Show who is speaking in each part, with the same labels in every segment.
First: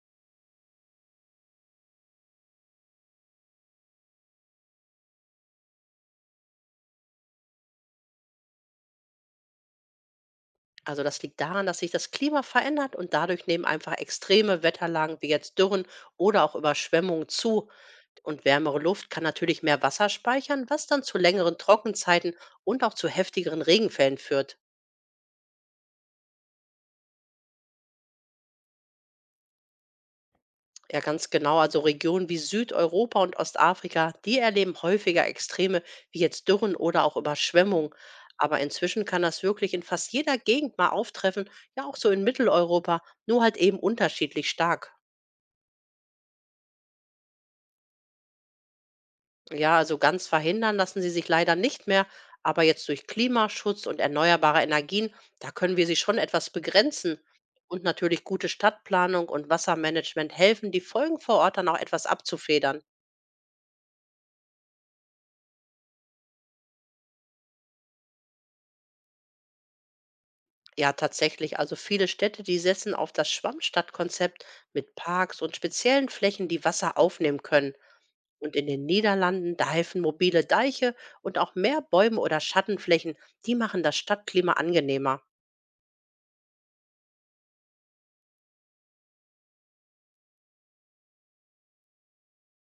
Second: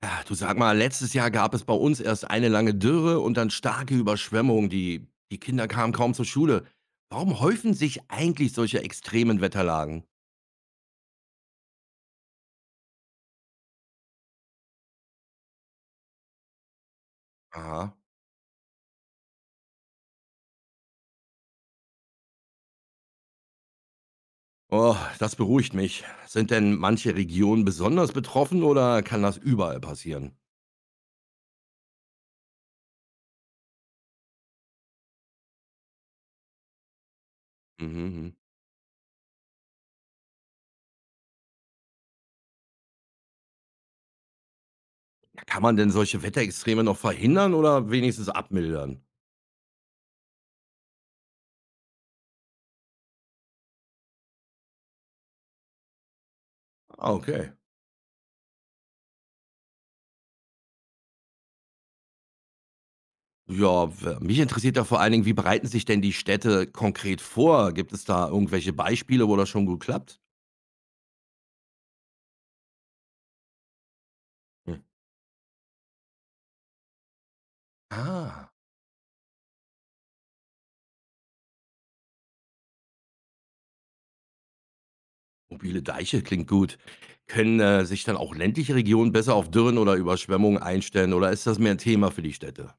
Speaker 1: Ah, Du sag mal, letztes Jahr gab es bei uns erst eine lange Dürre und dann starke Überschwemmungen. Die Kinder kamen kaum zur Schule. Warum häufen sich eigentlich solche extremen Wetterlagen?
Speaker 2: Also das liegt daran, dass sich das Klima verändert und dadurch nehmen einfach extreme Wetterlagen wie jetzt Dürren oder auch Überschwemmungen zu.
Speaker 1: Aha.
Speaker 2: Und wärmere Luft kann natürlich mehr Wasser speichern, was dann zu längeren Trockenzeiten und auch zu heftigeren Regenfällen führt.
Speaker 1: Oh, das beruhigt mich. Sind denn manche Regionen besonders betroffen oder kann das überall passieren?
Speaker 2: Ja, ganz genau. Also Regionen wie Südeuropa und Ostafrika, die erleben häufiger Extreme wie jetzt Dürren oder auch Überschwemmungen.
Speaker 1: Mhm. Mhm.
Speaker 2: Aber inzwischen kann das wirklich in fast jeder Gegend mal auftreffen, ja auch so in Mitteleuropa, nur halt eben unterschiedlich stark.
Speaker 1: Ja, kann man denn solche Wetterextreme noch verhindern oder wenigstens abmildern?
Speaker 2: Ja, also ganz verhindern lassen sie sich leider nicht mehr, aber jetzt durch Klimaschutz und erneuerbare Energien, da können wir sie schon etwas
Speaker 1: Ah,
Speaker 2: begrenzen.
Speaker 1: okay.
Speaker 2: Und natürlich gute Stadtplanung und Wassermanagement helfen, die Folgen vor Ort dann auch etwas abzufedern.
Speaker 1: Ja, mich interessiert da vor allen Dingen, wie bereiten sich denn die Städte konkret vor? Gibt es da irgendwelche Beispiele, wo das schon gut klappt?
Speaker 2: Ja, tatsächlich. Also viele Städte, die setzen auf das Schwammstadtkonzept mit Parks und speziellen Flächen, die Wasser aufnehmen können.
Speaker 1: Ah,
Speaker 2: Und in den Niederlanden, da helfen mobile Deiche und auch mehr Bäume oder Schattenflächen, die machen das Stadtklima angenehmer.
Speaker 1: mobile Deiche klingt gut. Können, sich dann auch ländliche Regionen besser auf Dürren oder Überschwemmungen einstellen oder ist das mehr 'n Thema für die Städte?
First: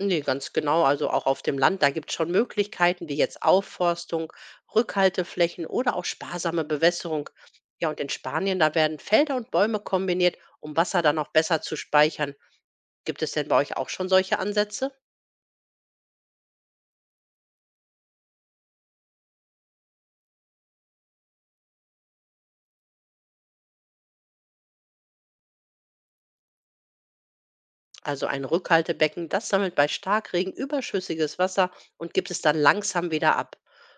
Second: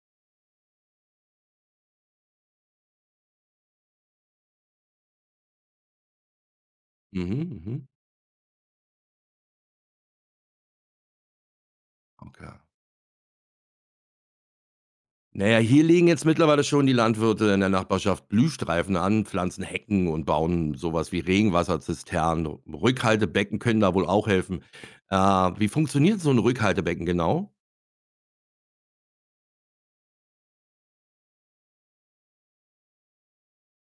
Speaker 2: Ne, ganz genau. Also auch auf dem Land, da gibt es schon Möglichkeiten wie jetzt Aufforstung, Rückhalteflächen oder auch sparsame Bewässerung.
Speaker 1: Mhm, mhm,
Speaker 2: Ja, und in Spanien, da werden Felder und Bäume kombiniert, um Wasser dann auch besser zu speichern.
Speaker 1: okay.
Speaker 2: Gibt es denn bei euch auch schon solche Ansätze?
Speaker 1: Na ja, hier legen jetzt mittlerweile schon die Landwirte in der Nachbarschaft Blühstreifen an, pflanzen Hecken und bauen sowas wie Regenwasserzisternen. Rückhaltebecken können da wohl auch helfen. Wie funktioniert so ein Rückhaltebecken genau?
Speaker 2: Also ein Rückhaltebecken, das sammelt bei Starkregen überschüssiges Wasser und gibt es dann langsam wieder ab.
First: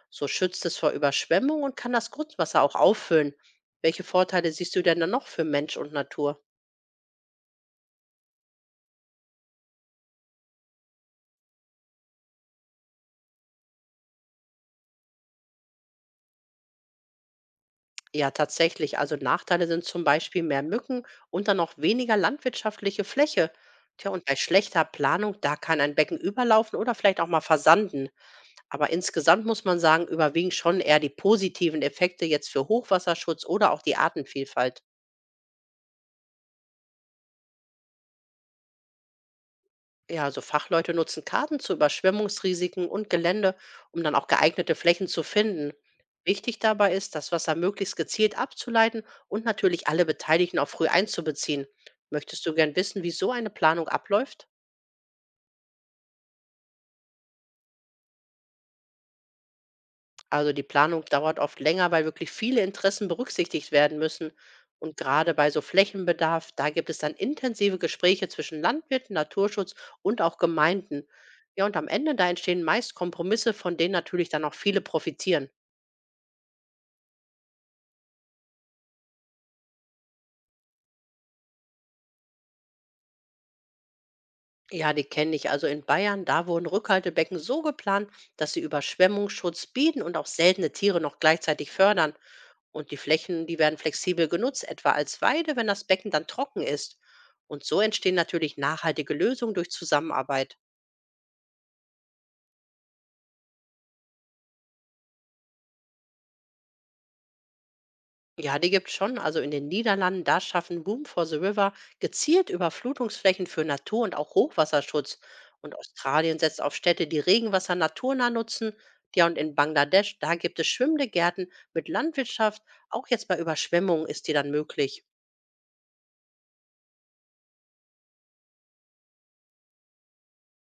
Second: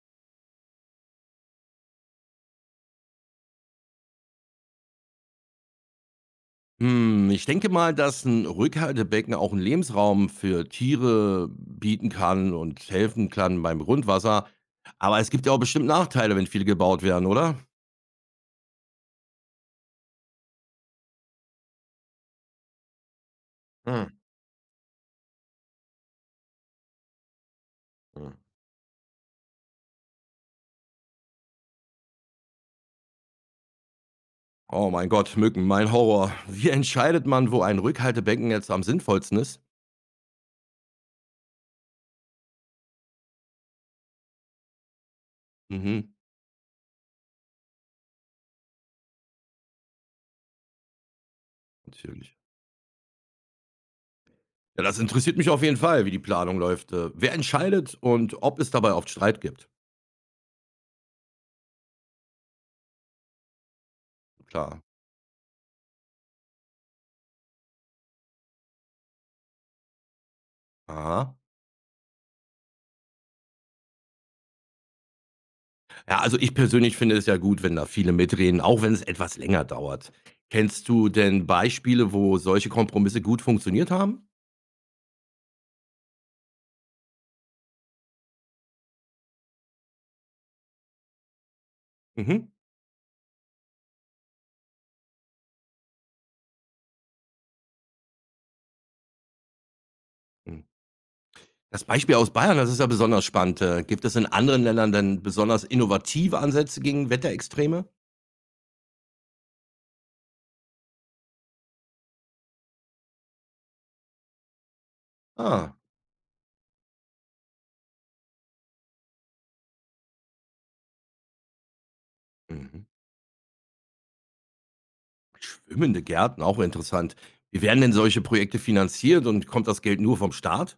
Speaker 2: So schützt es vor Überschwemmung und kann das Grundwasser auch auffüllen. Welche Vorteile siehst du denn da noch für Mensch und Natur?
Speaker 1: Hm, ich denke mal, dass ein Rückhaltebecken auch 'n Lebensraum für Tiere bieten kann und helfen kann beim Grundwasser. Aber es gibt ja auch bestimmt Nachteile, wenn viele gebaut werden, oder?
Speaker 2: Ja, tatsächlich. Also Nachteile sind zum Beispiel mehr Mücken und dann noch weniger landwirtschaftliche Fläche.
Speaker 1: Mhm,
Speaker 2: Tja, und bei schlechter Planung, da kann ein Becken überlaufen oder vielleicht auch mal versanden.
Speaker 1: mhm.
Speaker 2: Aber insgesamt muss man sagen, überwiegen schon eher die positiven Effekte jetzt für Hochwasserschutz oder auch die Artenvielfalt.
Speaker 1: Oh mein Gott, Mücken, mein Horror. Wie entscheidet man, wo ein Rückhaltebecken jetzt am sinnvollsten ist?
Speaker 2: Ja, also Fachleute nutzen Karten zu Überschwemmungsrisiken und Gelände, um dann auch geeignete Flächen zu finden.
Speaker 1: Mhm,
Speaker 2: Wichtig dabei ist, das Wasser möglichst gezielt abzuleiten und natürlich alle Beteiligten auch früh einzubeziehen.
Speaker 1: natürlich.
Speaker 2: Möchtest du gern wissen, wie so eine Planung abläuft?
Speaker 1: Ja, das interessiert mich auf jeden Fall, wie die Planung läuft. Wer entscheidet und ob es dabei oft Streit gibt?
Speaker 2: Also die Planung dauert oft länger, weil wirklich viele Interessen berücksichtigt werden müssen.
Speaker 1: Klar.
Speaker 2: Und gerade bei so Flächenbedarf, da gibt es dann intensive Gespräche zwischen Landwirten, Naturschutz und auch Gemeinden.
Speaker 1: Aha.
Speaker 2: Ja, und am Ende, da entstehen meist Kompromisse, von denen natürlich dann auch viele profitieren.
Speaker 1: Ja, also ich persönlich finde es ja gut, wenn da viele mitreden, auch wenn es etwas länger dauert. Kennst du denn Beispiele, wo solche Kompromisse gut funktioniert haben?
Speaker 2: Ja, die kenne ich. Also in Bayern, da wurden Rückhaltebecken so geplant, dass sie Überschwemmungsschutz bieten und auch seltene Tiere noch gleichzeitig fördern.
Speaker 1: Mhm.
Speaker 2: Und die Flächen, die werden flexibel genutzt, etwa als Weide, wenn das Becken dann trocken ist. Und so entstehen natürlich nachhaltige Lösungen durch Zusammenarbeit.
Speaker 1: Hm. Das Beispiel aus Bayern, das ist ja besonders spannend. Gibt es in anderen Ländern denn besonders innovative Ansätze gegen Wetterextreme?
Speaker 2: Ja, die gibt's schon. Also in den Niederlanden, da schaffen Room for the River gezielt Überflutungsflächen für Natur- und auch Hochwasserschutz. Und
Speaker 1: Ah,
Speaker 2: Australien setzt auf Städte, die Regenwasser naturnah nutzen. Ja, und in Bangladesch, da gibt es schwimmende Gärten mit Landwirtschaft.
Speaker 1: mhm.
Speaker 2: Auch jetzt bei Überschwemmungen ist die dann möglich.
Speaker 1: Schwimmende Gärten, auch interessant. Wie werden denn solche Projekte finanziert und kommt das Geld nur vom Staat?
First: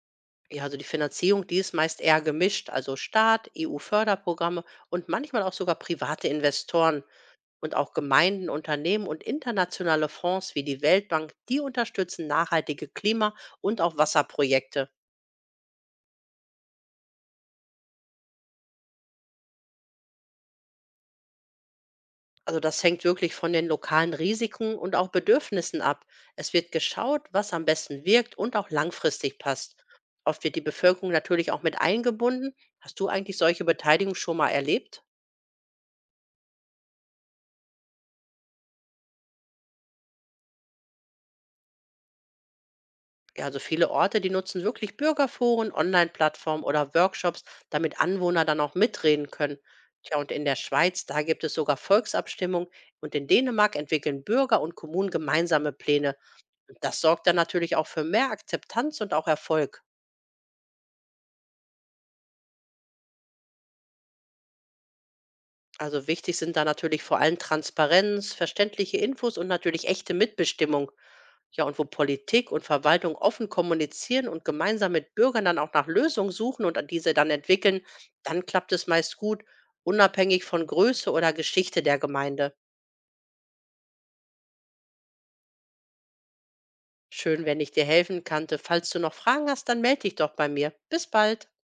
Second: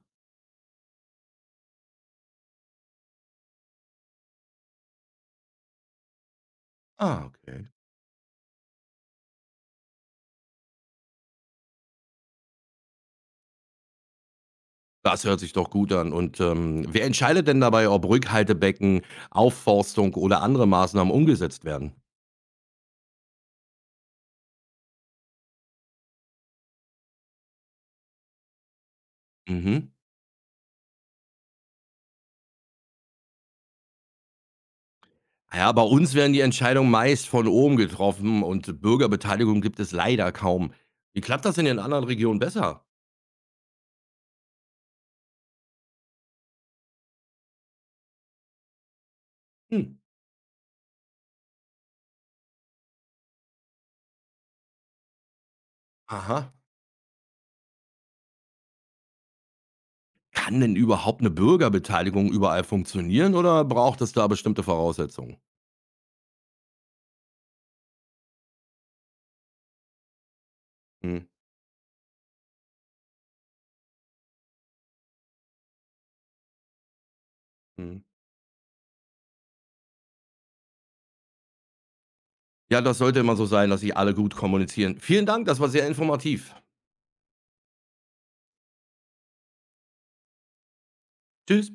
Speaker 2: Ja, also die Finanzierung, die ist meist eher gemischt. Also Staat, EU-Förderprogramme und manchmal auch sogar private Investoren.
Speaker 1: Ah, okay.
Speaker 2: Und auch Gemeinden, Unternehmen und internationale Fonds wie die Weltbank, die unterstützen nachhaltige Klima- und auch Wasserprojekte.
Speaker 1: Das hört sich doch gut an. Und, wer entscheidet denn dabei, ob Rückhaltebecken, Aufforstung oder andere Maßnahmen umgesetzt werden?
Speaker 2: Also das hängt wirklich von den lokalen Risiken und auch Bedürfnissen ab. Es wird geschaut, was am besten wirkt und auch langfristig passt.
Speaker 1: Mhm.
Speaker 2: Oft wird die Bevölkerung natürlich auch mit eingebunden. Hast du eigentlich solche Beteiligung schon mal erlebt?
Speaker 1: Ah ja, bei uns werden die Entscheidungen meist von oben getroffen und Bürgerbeteiligung gibt es leider kaum. Wie klappt das denn in anderen Regionen besser?
Speaker 2: Ja, also viele Orte, die nutzen wirklich Bürgerforen, Online-Plattformen oder Workshops, damit Anwohner dann auch mitreden können.
Speaker 1: Hm.
Speaker 2: Tja, und in der Schweiz, da gibt es sogar Volksabstimmungen und in Dänemark entwickeln Bürger und Kommunen gemeinsame Pläne.
Speaker 1: Aha.
Speaker 2: Und das sorgt dann natürlich auch für mehr Akzeptanz und auch Erfolg.
Speaker 1: Kann denn überhaupt eine Bürgerbeteiligung überall funktionieren oder braucht es da bestimmte Voraussetzungen?
Speaker 2: Also wichtig sind da natürlich vor allem Transparenz, verständliche Infos und natürlich echte Mitbestimmung.
Speaker 1: Mhm,
Speaker 2: Ja, und wo Politik und Verwaltung offen kommunizieren und gemeinsam mit Bürgern dann auch nach Lösungen suchen und diese dann entwickeln,
Speaker 1: mhm.
Speaker 2: dann klappt es meist gut, unabhängig von Größe oder Geschichte der Gemeinde.
Speaker 1: Ja, das sollte immer so sein, dass sie alle gut kommunizieren. Vielen Dank, das war sehr informativ.
Speaker 2: Schön, wenn ich dir helfen konnte. Falls du noch Fragen hast, dann melde dich doch bei mir. Bis bald.
Speaker 1: Tschüss.